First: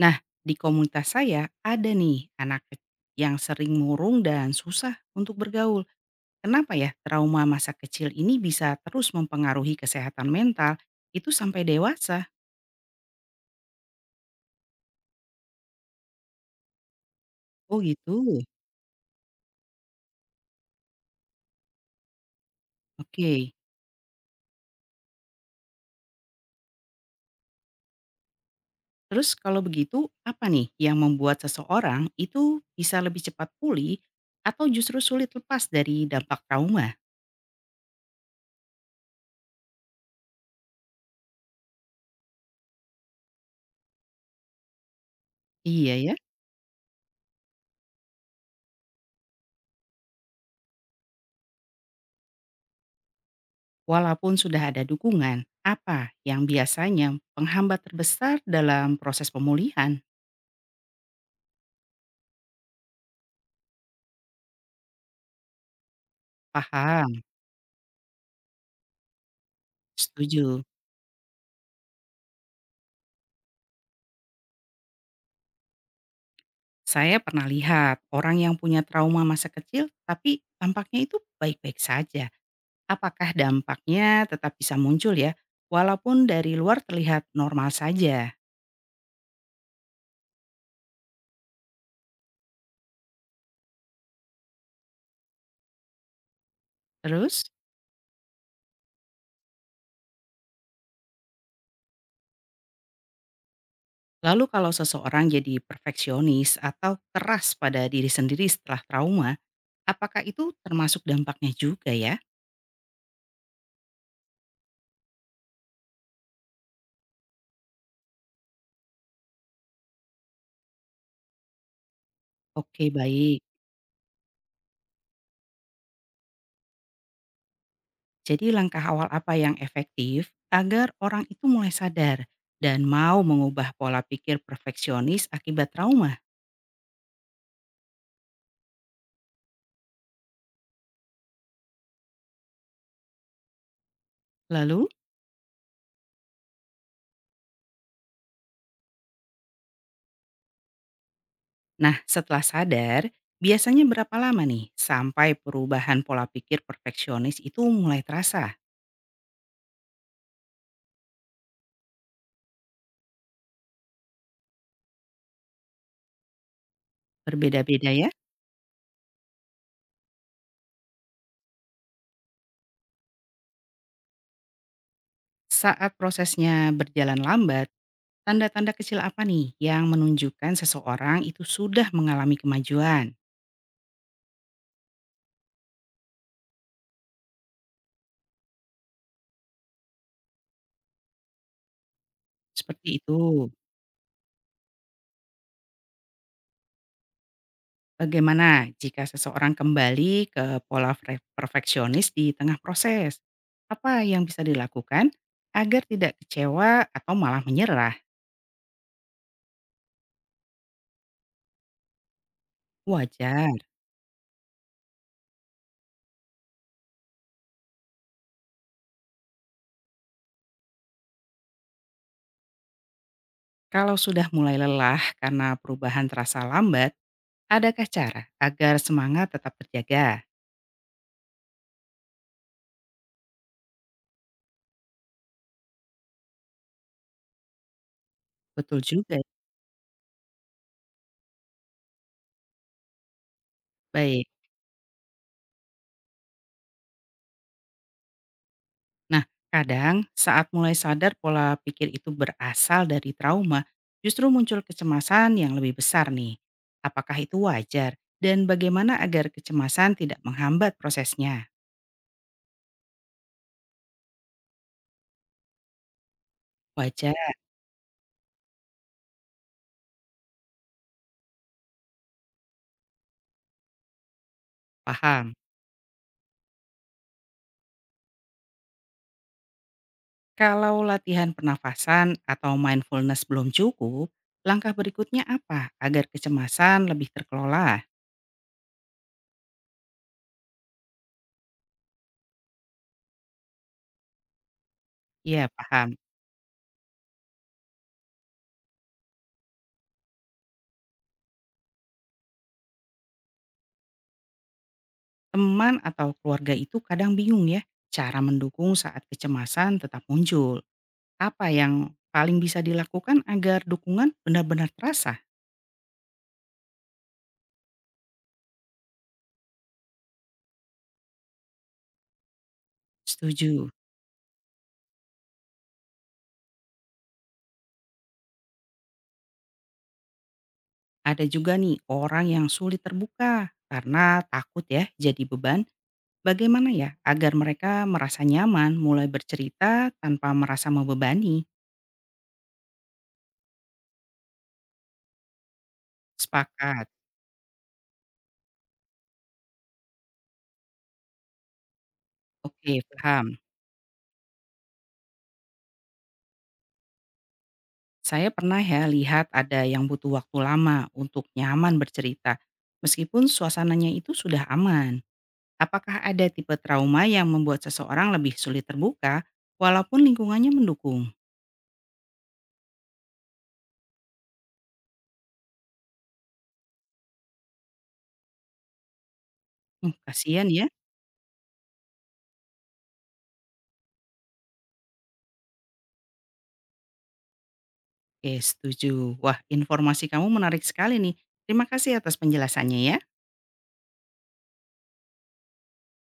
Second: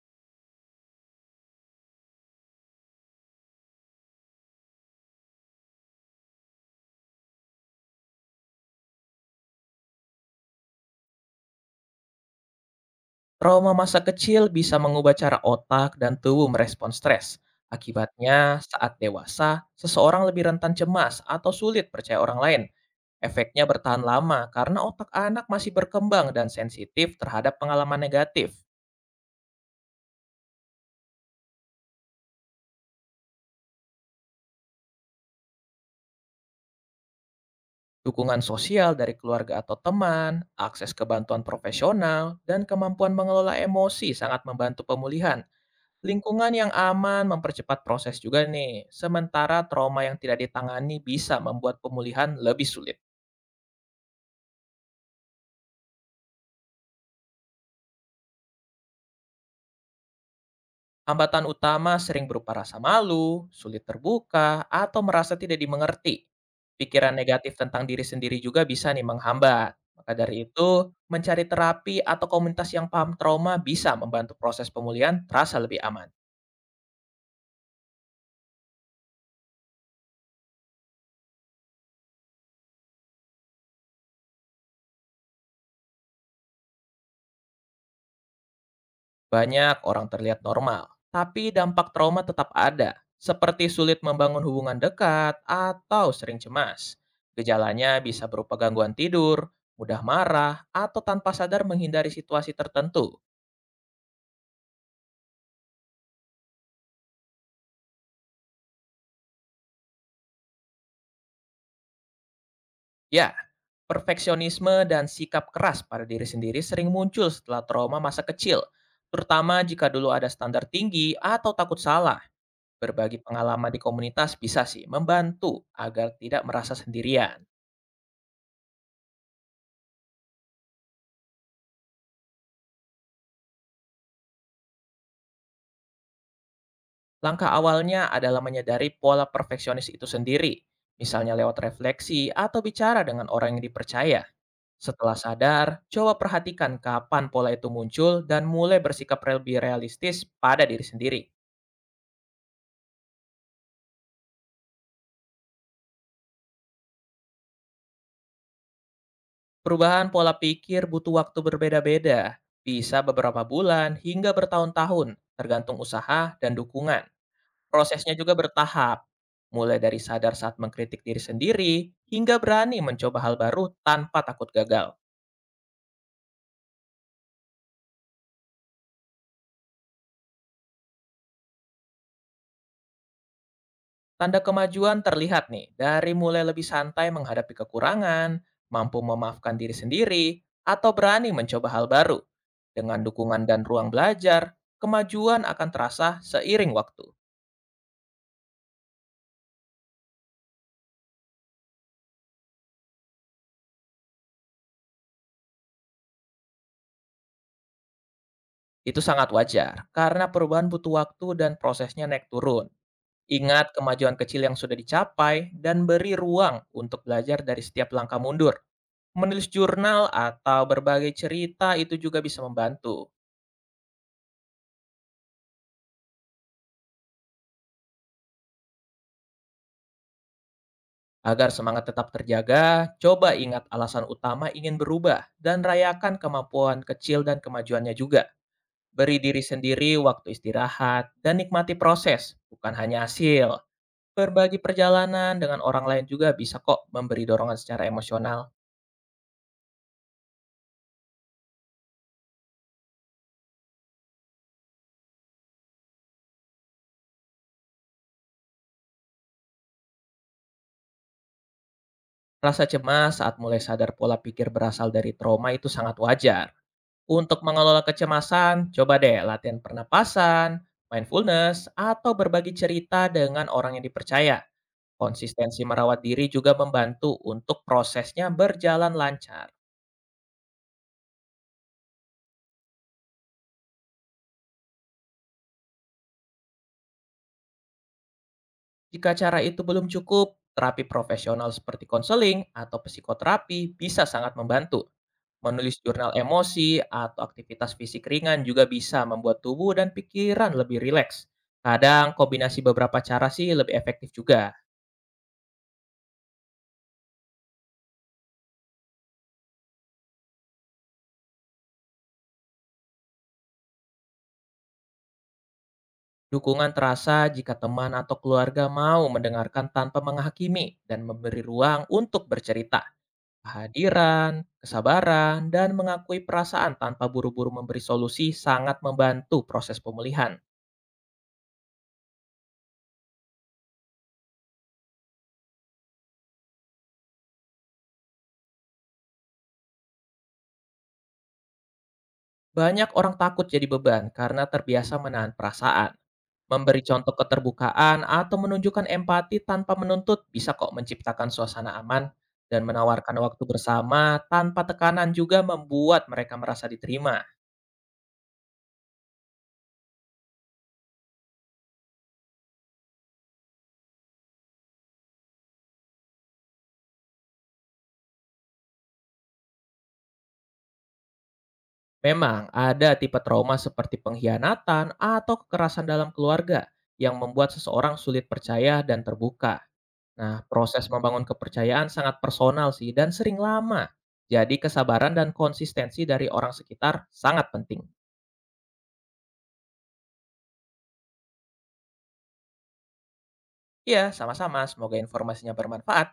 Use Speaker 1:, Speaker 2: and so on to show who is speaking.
Speaker 1: Nah, di komunitas saya ada nih yang sering murung dan susah untuk bergaul. Kenapa ya trauma masa kecil ini bisa terus mempengaruhi kesehatan mental itu sampai dewasa?
Speaker 2: Trauma masa kecil bisa mengubah cara otak dan tubuh merespon stres.
Speaker 1: Oh
Speaker 2: Akibatnya,
Speaker 1: gitu.
Speaker 2: saat dewasa, seseorang lebih rentan cemas atau sulit percaya orang lain.
Speaker 1: Oke.
Speaker 2: Efeknya bertahan lama karena otak anak masih berkembang dan sensitif terhadap pengalaman negatif.
Speaker 1: Terus kalau begitu apa nih yang membuat seseorang itu bisa lebih cepat pulih atau justru sulit lepas dari dampak trauma?
Speaker 2: Dukungan sosial dari keluarga atau teman, akses ke bantuan profesional, dan kemampuan mengelola emosi sangat membantu pemulihan.
Speaker 1: Iya ya.
Speaker 2: Lingkungan yang aman mempercepat proses juga nih, sementara trauma yang tidak ditangani bisa membuat pemulihan lebih sulit.
Speaker 1: Walaupun sudah ada dukungan, apa yang biasanya penghambat terbesar dalam proses pemulihan?
Speaker 2: Hambatan utama sering berupa rasa malu, sulit terbuka, atau merasa tidak dimengerti. Pikiran
Speaker 1: Paham.
Speaker 2: negatif tentang diri sendiri juga bisa nih menghambat. Maka dari
Speaker 1: Setuju.
Speaker 2: itu, mencari terapi atau komunitas yang paham trauma bisa membantu proses pemulihan terasa lebih aman.
Speaker 1: Saya pernah lihat orang yang punya trauma masa kecil, tapi tampaknya itu baik-baik saja. Apakah dampaknya tetap bisa muncul ya, walaupun dari luar terlihat normal saja?
Speaker 2: Banyak orang terlihat normal, tapi dampak trauma tetap ada, seperti sulit membangun hubungan dekat atau sering cemas.
Speaker 1: Terus,
Speaker 2: Gejalanya bisa berupa gangguan tidur, mudah marah, atau tanpa sadar menghindari situasi tertentu.
Speaker 1: lalu kalau seseorang jadi perfeksionis atau keras pada diri sendiri setelah trauma, apakah itu termasuk dampaknya juga ya?
Speaker 2: Ya, perfeksionisme dan sikap keras pada diri sendiri sering muncul setelah trauma masa kecil, terutama jika dulu ada standar tinggi atau takut salah.
Speaker 1: Oke,
Speaker 2: Berbagi
Speaker 1: baik.
Speaker 2: pengalaman di komunitas bisa sih membantu agar tidak merasa sendirian.
Speaker 1: Jadi langkah awal apa yang efektif agar orang itu mulai sadar dan mau mengubah pola pikir perfeksionis akibat trauma?
Speaker 2: Langkah awalnya adalah menyadari pola perfeksionis itu sendiri, misalnya lewat refleksi atau bicara dengan orang yang dipercaya.
Speaker 1: Lalu,
Speaker 2: Setelah sadar, coba perhatikan kapan pola itu muncul dan mulai bersikap lebih realistis pada diri sendiri.
Speaker 1: nah setelah sadar, biasanya berapa lama nih sampai perubahan pola pikir perfeksionis itu mulai terasa?
Speaker 2: Perubahan pola pikir butuh waktu berbeda-beda, bisa beberapa bulan hingga bertahun-tahun, tergantung usaha dan dukungan.
Speaker 1: Berbeda-beda ya?
Speaker 2: Prosesnya juga bertahap, mulai dari sadar saat mengkritik diri sendiri hingga berani mencoba hal baru tanpa takut gagal.
Speaker 1: Saat prosesnya berjalan lambat, tanda-tanda kecil apa nih yang menunjukkan seseorang itu sudah mengalami kemajuan?
Speaker 2: Tanda kemajuan terlihat nih dari mulai lebih santai menghadapi kekurangan, mampu memaafkan diri sendiri, atau berani mencoba hal baru.
Speaker 1: Seperti
Speaker 2: Dengan
Speaker 1: itu.
Speaker 2: dukungan dan ruang belajar, kemajuan akan terasa seiring waktu.
Speaker 1: Bagaimana jika seseorang kembali ke pola perfeksionis di tengah proses? Apa yang bisa dilakukan agar tidak kecewa atau malah menyerah?
Speaker 2: Itu sangat wajar karena perubahan butuh waktu dan prosesnya naik turun.
Speaker 1: Wajar
Speaker 2: Ingat kemajuan kecil yang sudah dicapai dan beri ruang untuk belajar dari setiap langkah mundur. Menulis jurnal atau berbagai cerita itu juga bisa membantu.
Speaker 1: kalau sudah mulai lelah karena perubahan terasa lambat, adakah cara agar semangat tetap terjaga?
Speaker 2: Agar semangat tetap terjaga, coba ingat alasan utama ingin berubah dan rayakan kemampuan kecil dan kemajuannya juga.
Speaker 1: Betul
Speaker 2: Beri
Speaker 1: juga.
Speaker 2: diri sendiri waktu istirahat dan nikmati proses, bukan hanya hasil.
Speaker 1: Baik.
Speaker 2: Berbagi perjalanan dengan orang lain juga bisa kok memberi dorongan secara emosional.
Speaker 1: Nah, kadang saat mulai sadar pola pikir itu berasal dari trauma, justru muncul kecemasan yang lebih besar nih. Apakah itu wajar? Dan bagaimana agar kecemasan tidak menghambat prosesnya?
Speaker 2: Rasa cemas saat mulai sadar pola pikir berasal dari trauma itu sangat wajar.
Speaker 1: Wajar,
Speaker 2: Untuk mengelola kecemasan, coba deh latihan pernapasan, mindfulness, atau berbagi cerita dengan orang yang dipercaya.
Speaker 1: paham.
Speaker 2: Konsistensi merawat diri juga membantu untuk prosesnya berjalan lancar.
Speaker 1: Kalau latihan pernafasan atau mindfulness belum cukup, langkah berikutnya apa agar kecemasan lebih terkelola?
Speaker 2: Jika cara itu belum cukup, terapi profesional seperti konseling atau psikoterapi bisa sangat membantu.
Speaker 1: Iya,
Speaker 2: Menulis
Speaker 1: paham.
Speaker 2: jurnal emosi atau aktivitas fisik ringan juga bisa membuat tubuh dan pikiran lebih rileks. Kadang kombinasi beberapa cara sih lebih efektif juga.
Speaker 1: Teman atau keluarga itu kadang bingung ya cara mendukung saat kecemasan tetap muncul. Apa yang paling bisa dilakukan agar dukungan benar-benar terasa?
Speaker 2: Dukungan terasa jika teman atau keluarga mau mendengarkan tanpa menghakimi dan memberi ruang untuk bercerita.
Speaker 1: Setuju.
Speaker 2: Kehadiran, kesabaran, dan mengakui perasaan tanpa buru-buru memberi solusi sangat membantu proses pemulihan.
Speaker 1: Ada juga nih orang yang sulit terbuka karena takut ya jadi beban. Bagaimana ya agar mereka merasa nyaman mulai bercerita tanpa merasa membebani?
Speaker 2: Banyak orang takut jadi beban karena terbiasa menahan perasaan. Memberi
Speaker 1: Sepakat.
Speaker 2: contoh keterbukaan atau menunjukkan empati tanpa menuntut bisa kok menciptakan suasana aman dan
Speaker 1: Oke,
Speaker 2: menawarkan
Speaker 1: paham.
Speaker 2: waktu bersama tanpa tekanan juga membuat mereka merasa diterima.
Speaker 1: Saya pernah ya lihat ada yang butuh waktu lama untuk nyaman bercerita. Meskipun suasananya itu sudah aman. Apakah ada tipe trauma yang membuat seseorang lebih sulit terbuka, walaupun lingkungannya mendukung?
Speaker 2: Memang ada tipe trauma seperti pengkhianatan atau kekerasan dalam keluarga yang membuat seseorang sulit percaya dan terbuka.
Speaker 1: Hmm,
Speaker 2: Nah,
Speaker 1: kasihan ya.
Speaker 2: proses membangun kepercayaan sangat personal sih dan sering lama. Jadi kesabaran dan konsistensi dari orang sekitar sangat penting.
Speaker 1: Oke, setuju. Wah, informasi kamu menarik sekali nih. Terima kasih atas penjelasannya ya.
Speaker 2: Iya, sama-sama. Semoga informasinya bermanfaat.